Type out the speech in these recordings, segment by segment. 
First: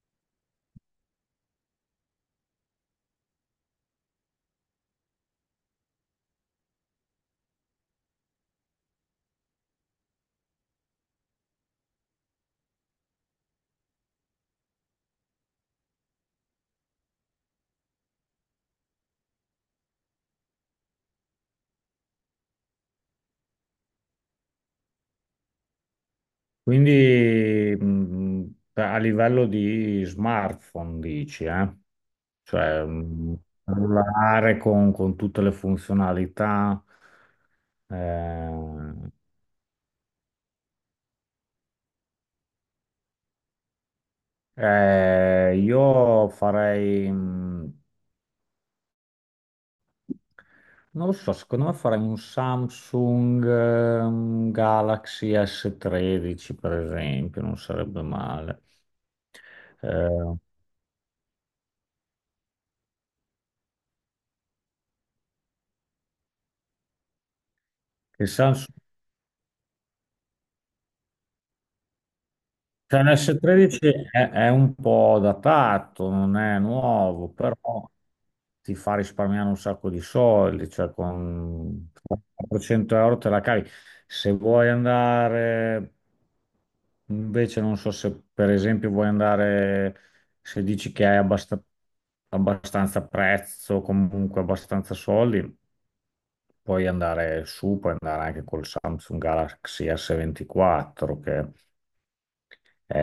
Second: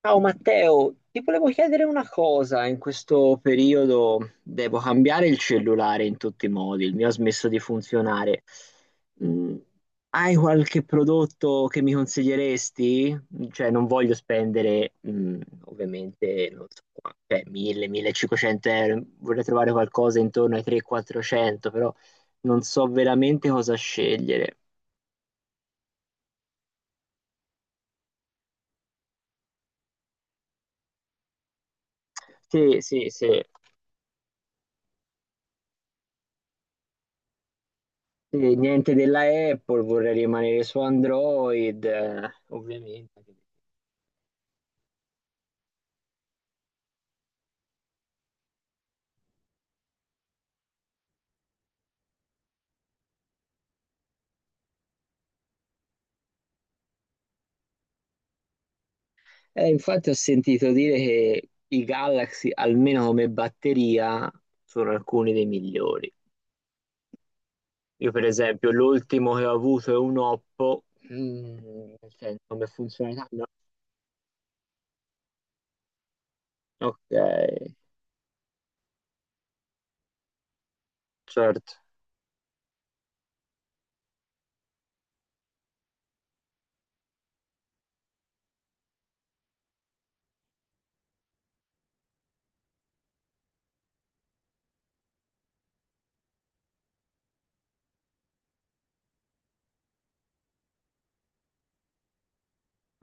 Ciao Matteo, ti volevo chiedere una cosa, in questo periodo devo cambiare il cellulare in tutti i modi, il mio ha smesso di funzionare. Mm, Hai qualche prodotto che mi consiglieresti? Cioè non voglio spendere ovviamente non so, cioè, 1000-1500 euro, vorrei trovare qualcosa intorno ai 300-400, però non so veramente cosa scegliere. Quindi a livello di smartphone dici, eh? Sì, Cioè sì, sì. cellulare con tutte le funzionalità. eh, Sì, niente della Apple, vorrei rimanere su Android, ovviamente. Io farei, non lo so, secondo me farei un Samsung, Galaxy S13 per esempio, non sarebbe male. Infatti ho Eh, sentito dire che i Galaxy, almeno come batteria, sono alcuni dei migliori. Io, per il Samsung esempio, l'ultimo che ho avuto è un Oppo. Mm, Nel senso, come Cioè, un funzionalità, no. S13 è un po' datato, non è Ok, nuovo, però ti fa risparmiare un sacco di soldi, cioè certo. con 400 euro te la cavi. Se vuoi andare, invece non so se per esempio vuoi andare, se dici che hai abbastanza prezzo, comunque abbastanza soldi, puoi andare su, puoi andare anche col Samsung Galaxy S24, che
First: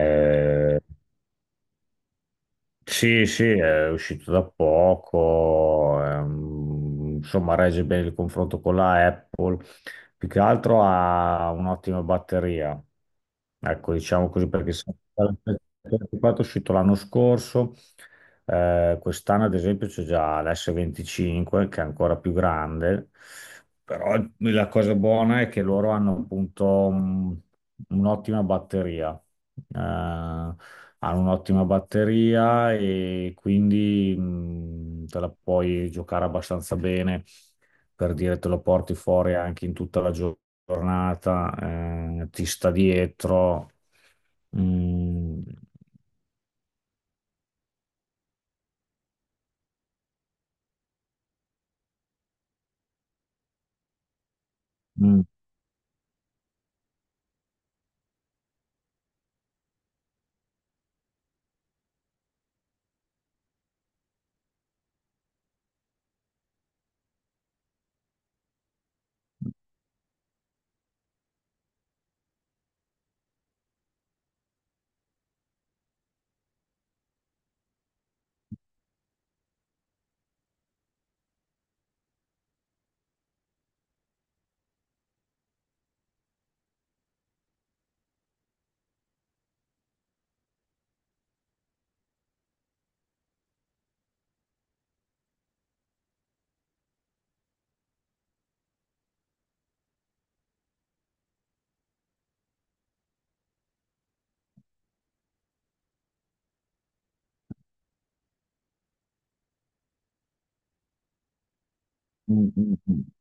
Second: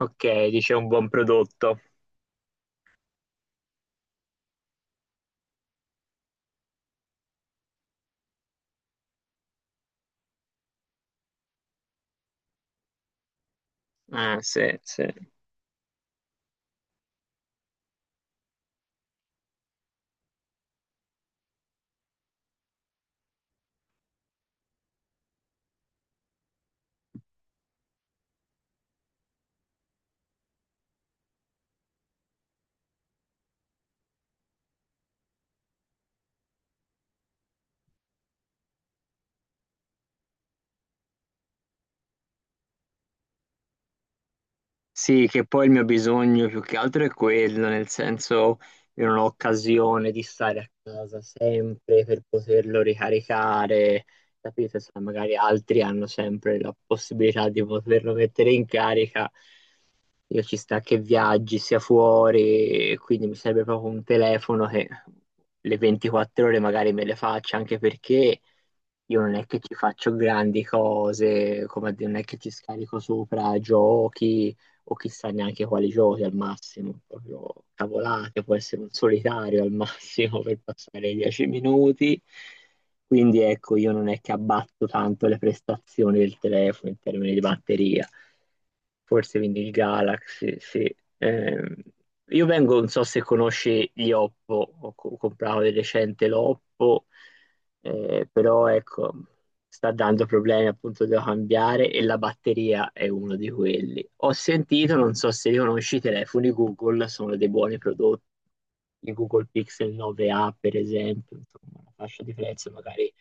Ok, dice un buon prodotto. sì, sì, è uscito da poco, insomma regge bene il confronto con la Apple, più che altro ha un'ottima batteria, ecco diciamo Ah, così perché sì, sì. è uscito l'anno scorso, quest'anno ad esempio c'è già l'S25 che è ancora più grande, però la cosa buona è che loro hanno appunto un'ottima batteria, eh, hanno un'ottima batteria e quindi te la puoi giocare abbastanza bene, per dire te lo porti fuori anche in tutta la giornata, ti sta dietro. Sì, Mm, che poi il mio bisogno più che altro è quello, nel senso io non ho occasione di stare a casa sempre per poterlo ricaricare, capite? Se mm, magari altri hanno sempre la possibilità di poterlo mettere in carica, io ci sta che viaggi, sia fuori, e quindi mi serve proprio un telefono che le 24 ore magari me le faccia, anche perché io non è che ci faccio grandi cose, come a dire, non è che ci scarico sopra giochi o chissà neanche quali giochi al massimo, proprio cavolate, può essere un solitario al massimo per passare i dieci minuti. Quindi ecco, io non è che abbatto tanto le prestazioni del telefono in termini di batteria. Forse quindi il Galaxy, sì. Io vengo, non so se conosci gli Oppo, comprato di recente l'Oppo, però ecco sta dando problemi, appunto devo cambiare e la batteria è uno di quelli. Ho sentito, non so se li conosci, i telefoni Google sono dei buoni prodotti. Il Google Pixel 9a, per esempio, insomma, una fascia di mm, prezzo mm, mm. Mm. magari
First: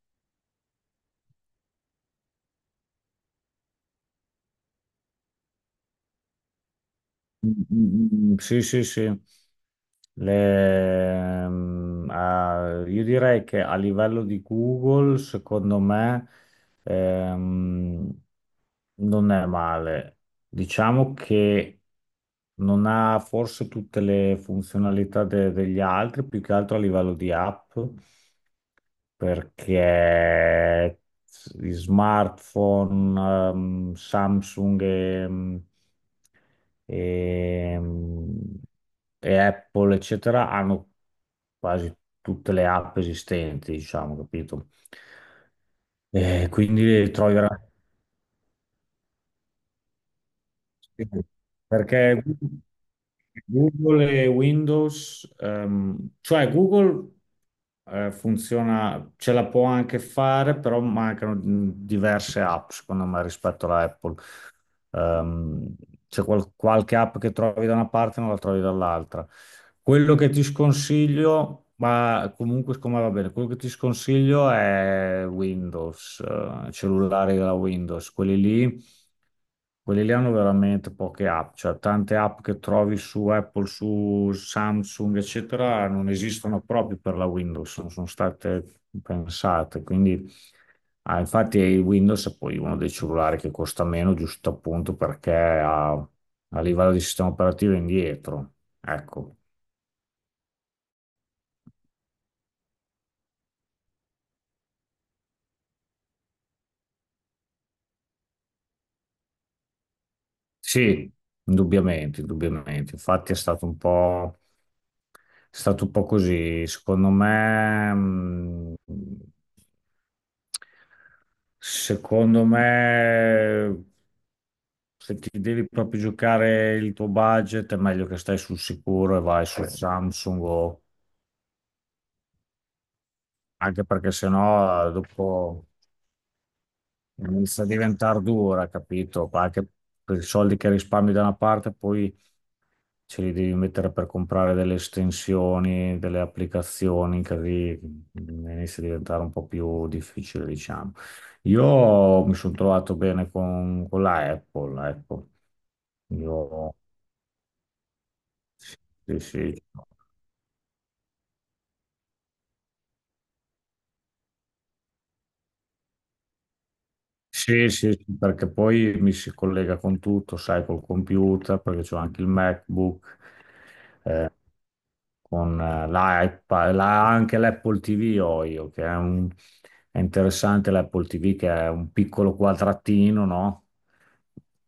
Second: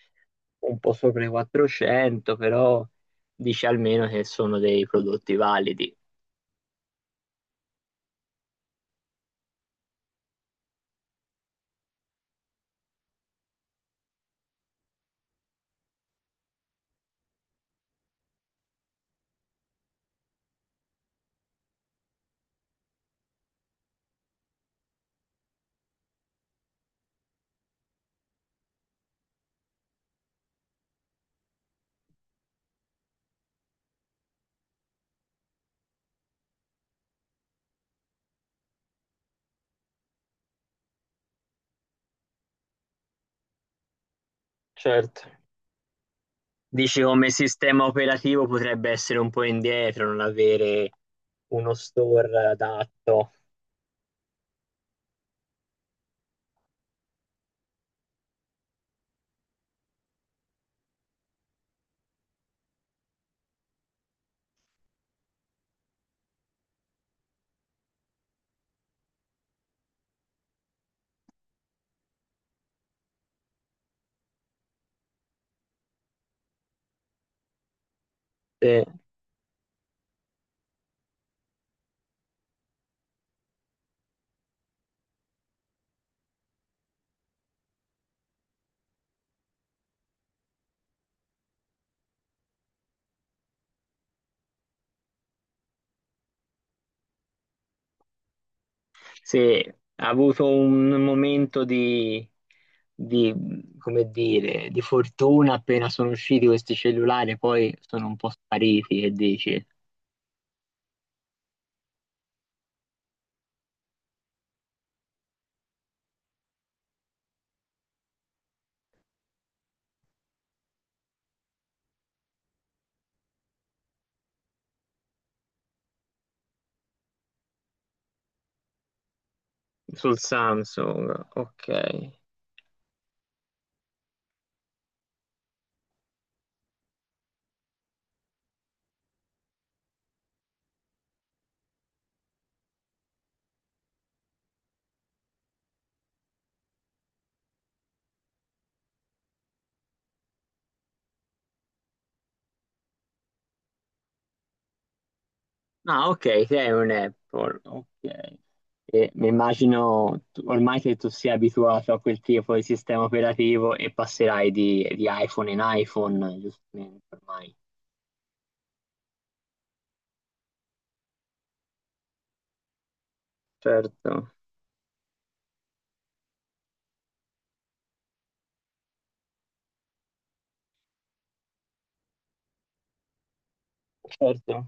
un po' sopra i 400, però dici almeno che sono dei prodotti validi. Mm, mm, mm, sì, sì, sì. Le- ah, io direi che a livello di Google, secondo me, ehm, non è male. Diciamo che non ha forse tutte le funzionalità degli altri, più che altro a livello di app, perché gli smartphone, Samsung e, e Apple, eccetera, hanno quasi tutte le app esistenti, diciamo, capito? Certo. E Dici quindi come trovi veramente. sistema operativo potrebbe essere un po' indietro, non avere Sì, sì. uno Perché store adatto. Google e Windows, cioè Google funziona, ce la può anche fare, però mancano diverse app, secondo me, rispetto alla Apple. Ehm, C'è qualche app che trovi da una parte e non la trovi dall'altra. Quello che ti sconsiglio, ma comunque siccome va bene, quello che ti sconsiglio è Windows, cellulari della Windows, quelli Sì. lì. Quelli lì hanno veramente poche app, cioè tante app che trovi su Apple, su Samsung, eccetera, non esistono proprio per la Windows, non sono state pensate. Quindi, ah, infatti, il Windows è poi uno dei cellulari che costa meno, giusto appunto perché a livello di sistema operativo è indietro. Ecco. Sì, ha avuto un momento di, come dire, di fortuna appena sono usciti questi cellulari, poi sono un po' spariti, che dici? Sì, indubbiamente, indubbiamente. Infatti è stato un po', è stato un po' così. Secondo me, secondo me, se ti devi proprio giocare il tuo budget, è meglio che stai sul sicuro e vai su Sul Samsung, Samsung, ok. anche perché sennò dopo inizia a diventare dura, capito? Anche per i soldi che risparmi da una parte, poi ce li devi mettere per comprare delle estensioni, delle applicazioni, così inizia a diventare un po' più difficile, diciamo. Io mi sono trovato bene con la Apple, ecco. Ah, ok, sei Io, un Apple, ok. E sì, mi sì. immagino ormai che tu sia abituato a quel tipo di sistema operativo e passerai di iPhone in iPhone, giustamente, ormai. Sì, sì, sì, perché poi mi si collega con tutto, sai, col computer, perché c'ho anche il MacBook. Certo, Con l'iPad, anche l'Apple TV ho io, che è interessante l'Apple TV, che è un piccolo quadratino, no? certo.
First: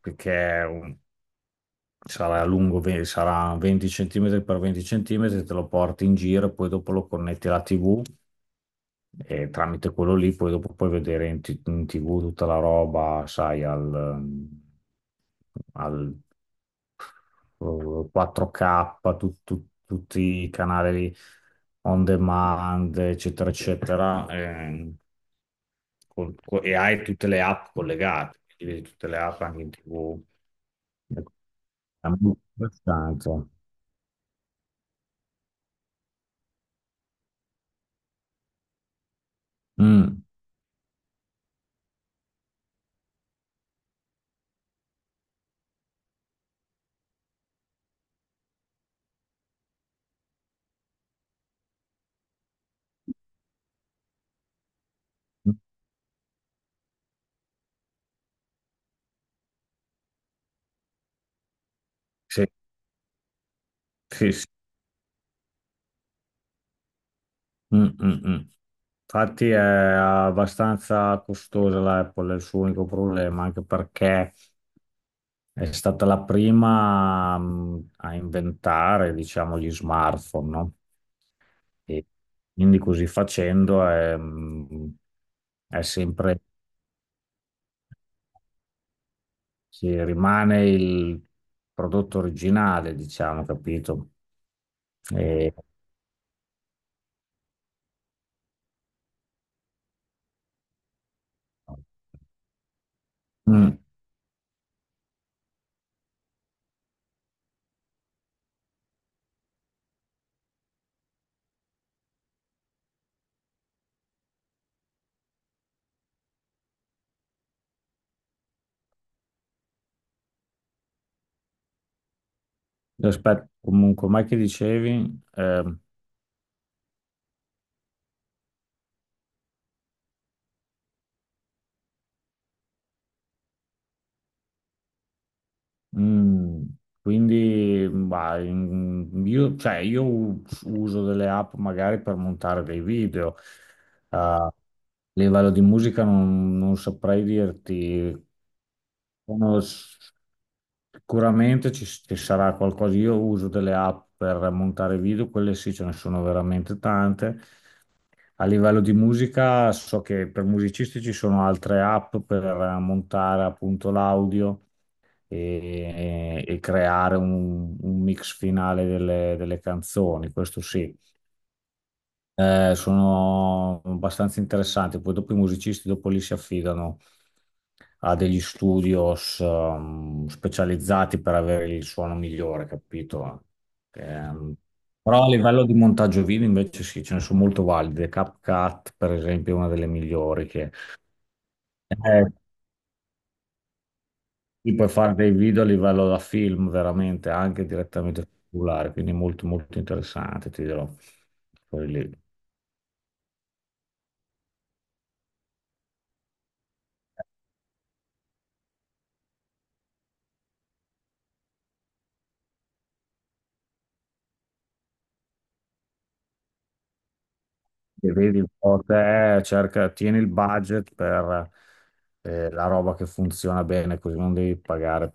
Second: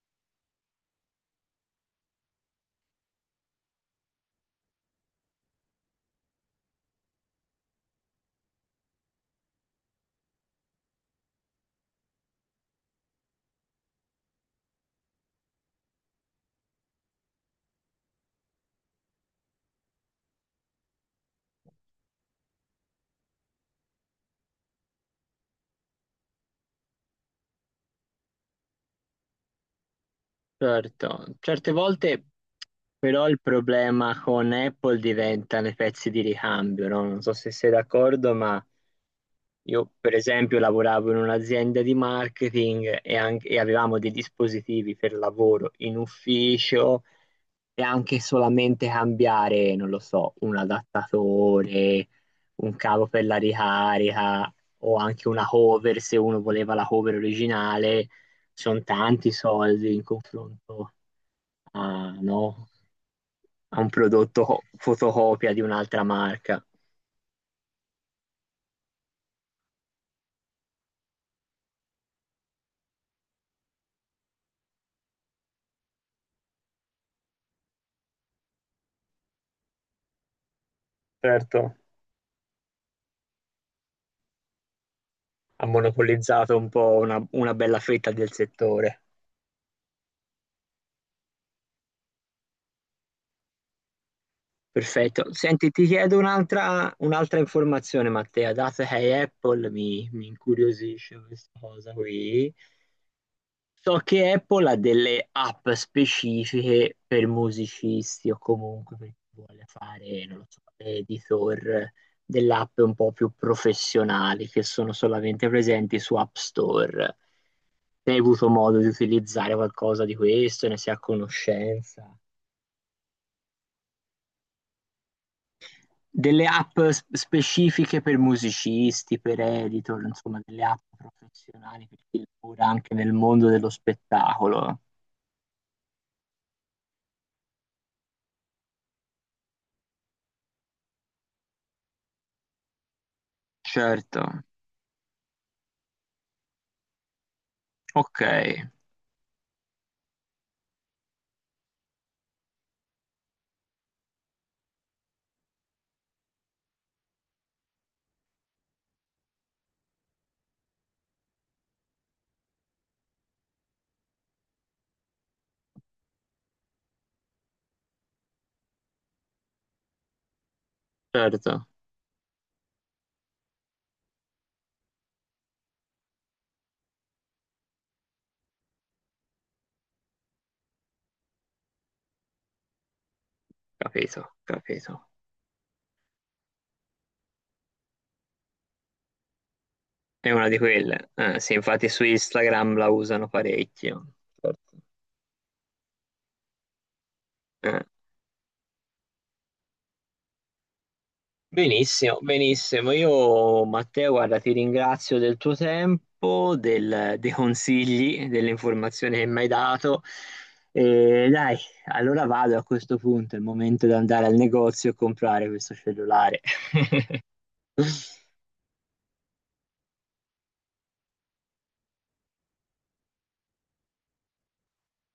Perché sarà lungo, sarà 20 centimetri per 20 centimetri, te lo porti in giro, e poi dopo lo connetti alla TV e tramite quello lì poi dopo puoi vedere in, in TV tutta la roba, sai, al 4K, tutti i canali on demand, eccetera, eccetera, e hai tutte le app collegate, quindi vedi tutte le app anche in TV. Certo, Ecco, certe è volte molto però il interessante. problema con Apple diventano i pezzi di ricambio, no? Non so se sei d'accordo, ma io per Mm. esempio lavoravo in un'azienda di marketing e avevamo dei dispositivi per lavoro in ufficio e anche solamente cambiare, non lo so, un adattatore, un cavo per la ricarica o anche una cover se uno voleva la cover originale, sono tanti soldi in confronto. Ah, Sì, no, ha un sì, prodotto sì. Fotocopia di un'altra marca. Mm, mm, mm. Infatti è abbastanza costosa l'Apple, è il suo unico problema, anche perché è stata la prima a inventare, diciamo, gli smartphone, no? Certo, E quindi così facendo è, mh, ha è sempre, monopolizzato un po' una bella fetta del settore. si rimane il prodotto originale, diciamo, capito? Perfetto. E, Senti, ti chiedo un'altra informazione, Matteo. Dato che hai Apple, mi incuriosisce questa cosa qui. Mm. So che Apple ha delle app specifiche per musicisti o comunque per chi vuole fare, non lo so, editor delle app un po' più professionali che sono solamente presenti su App Store. Se hai avuto modo di utilizzare qualcosa di questo, ne sei a conoscenza. Aspetta, comunque, mai che dicevi? Delle specifiche per musicisti, per editor, insomma, delle app professionali per chi lavora anche nel mondo dello spettacolo. Mm, quindi, ma, io, cioè, uso delle app magari per montare dei video. Certo, A livello di musica non saprei ok, dirti. Sono sicuramente ci sarà qualcosa. Io uso delle app per montare video, quelle sì, ce ne sono veramente tante. A livello di musica, so che per musicisti ci sono altre app per montare appunto l'audio e creare un mix finale delle canzoni, questo sì. certo. Sono abbastanza interessanti, poi dopo i musicisti dopo lì si affidano a degli studios specializzati per avere il suono migliore, capito? Capito, Ehm, capito. Però a livello di montaggio video invece sì, ce ne sono molto valide. CapCut, per esempio, è una delle È migliori una di che... quelle. Sì, infatti su Eh, Instagram la usano parecchio. qui Certo. puoi fare dei video a livello da film, veramente, anche Eh, direttamente sul cellulare, quindi molto molto interessante, ti dirò. Poi lì, e Benissimo, benissimo. Io, Matteo, guarda, ti ringrazio del tuo tempo, dei consigli, delle informazioni che mi hai dato. E dai, allora vado a questo punto, è il momento di andare al negozio e comprare questo cellulare. vedi un po' te, cerca, tieni il budget per la roba che funziona bene, così non devi pagare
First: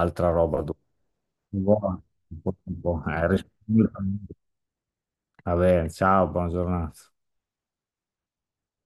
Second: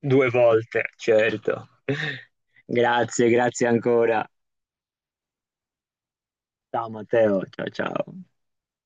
Due roba dopo. volte, certo. Buona, un po', Grazie, grazie ancora. responsabilmente. Va bene, ciao, buona Ciao giornata. Matteo, ciao ciao.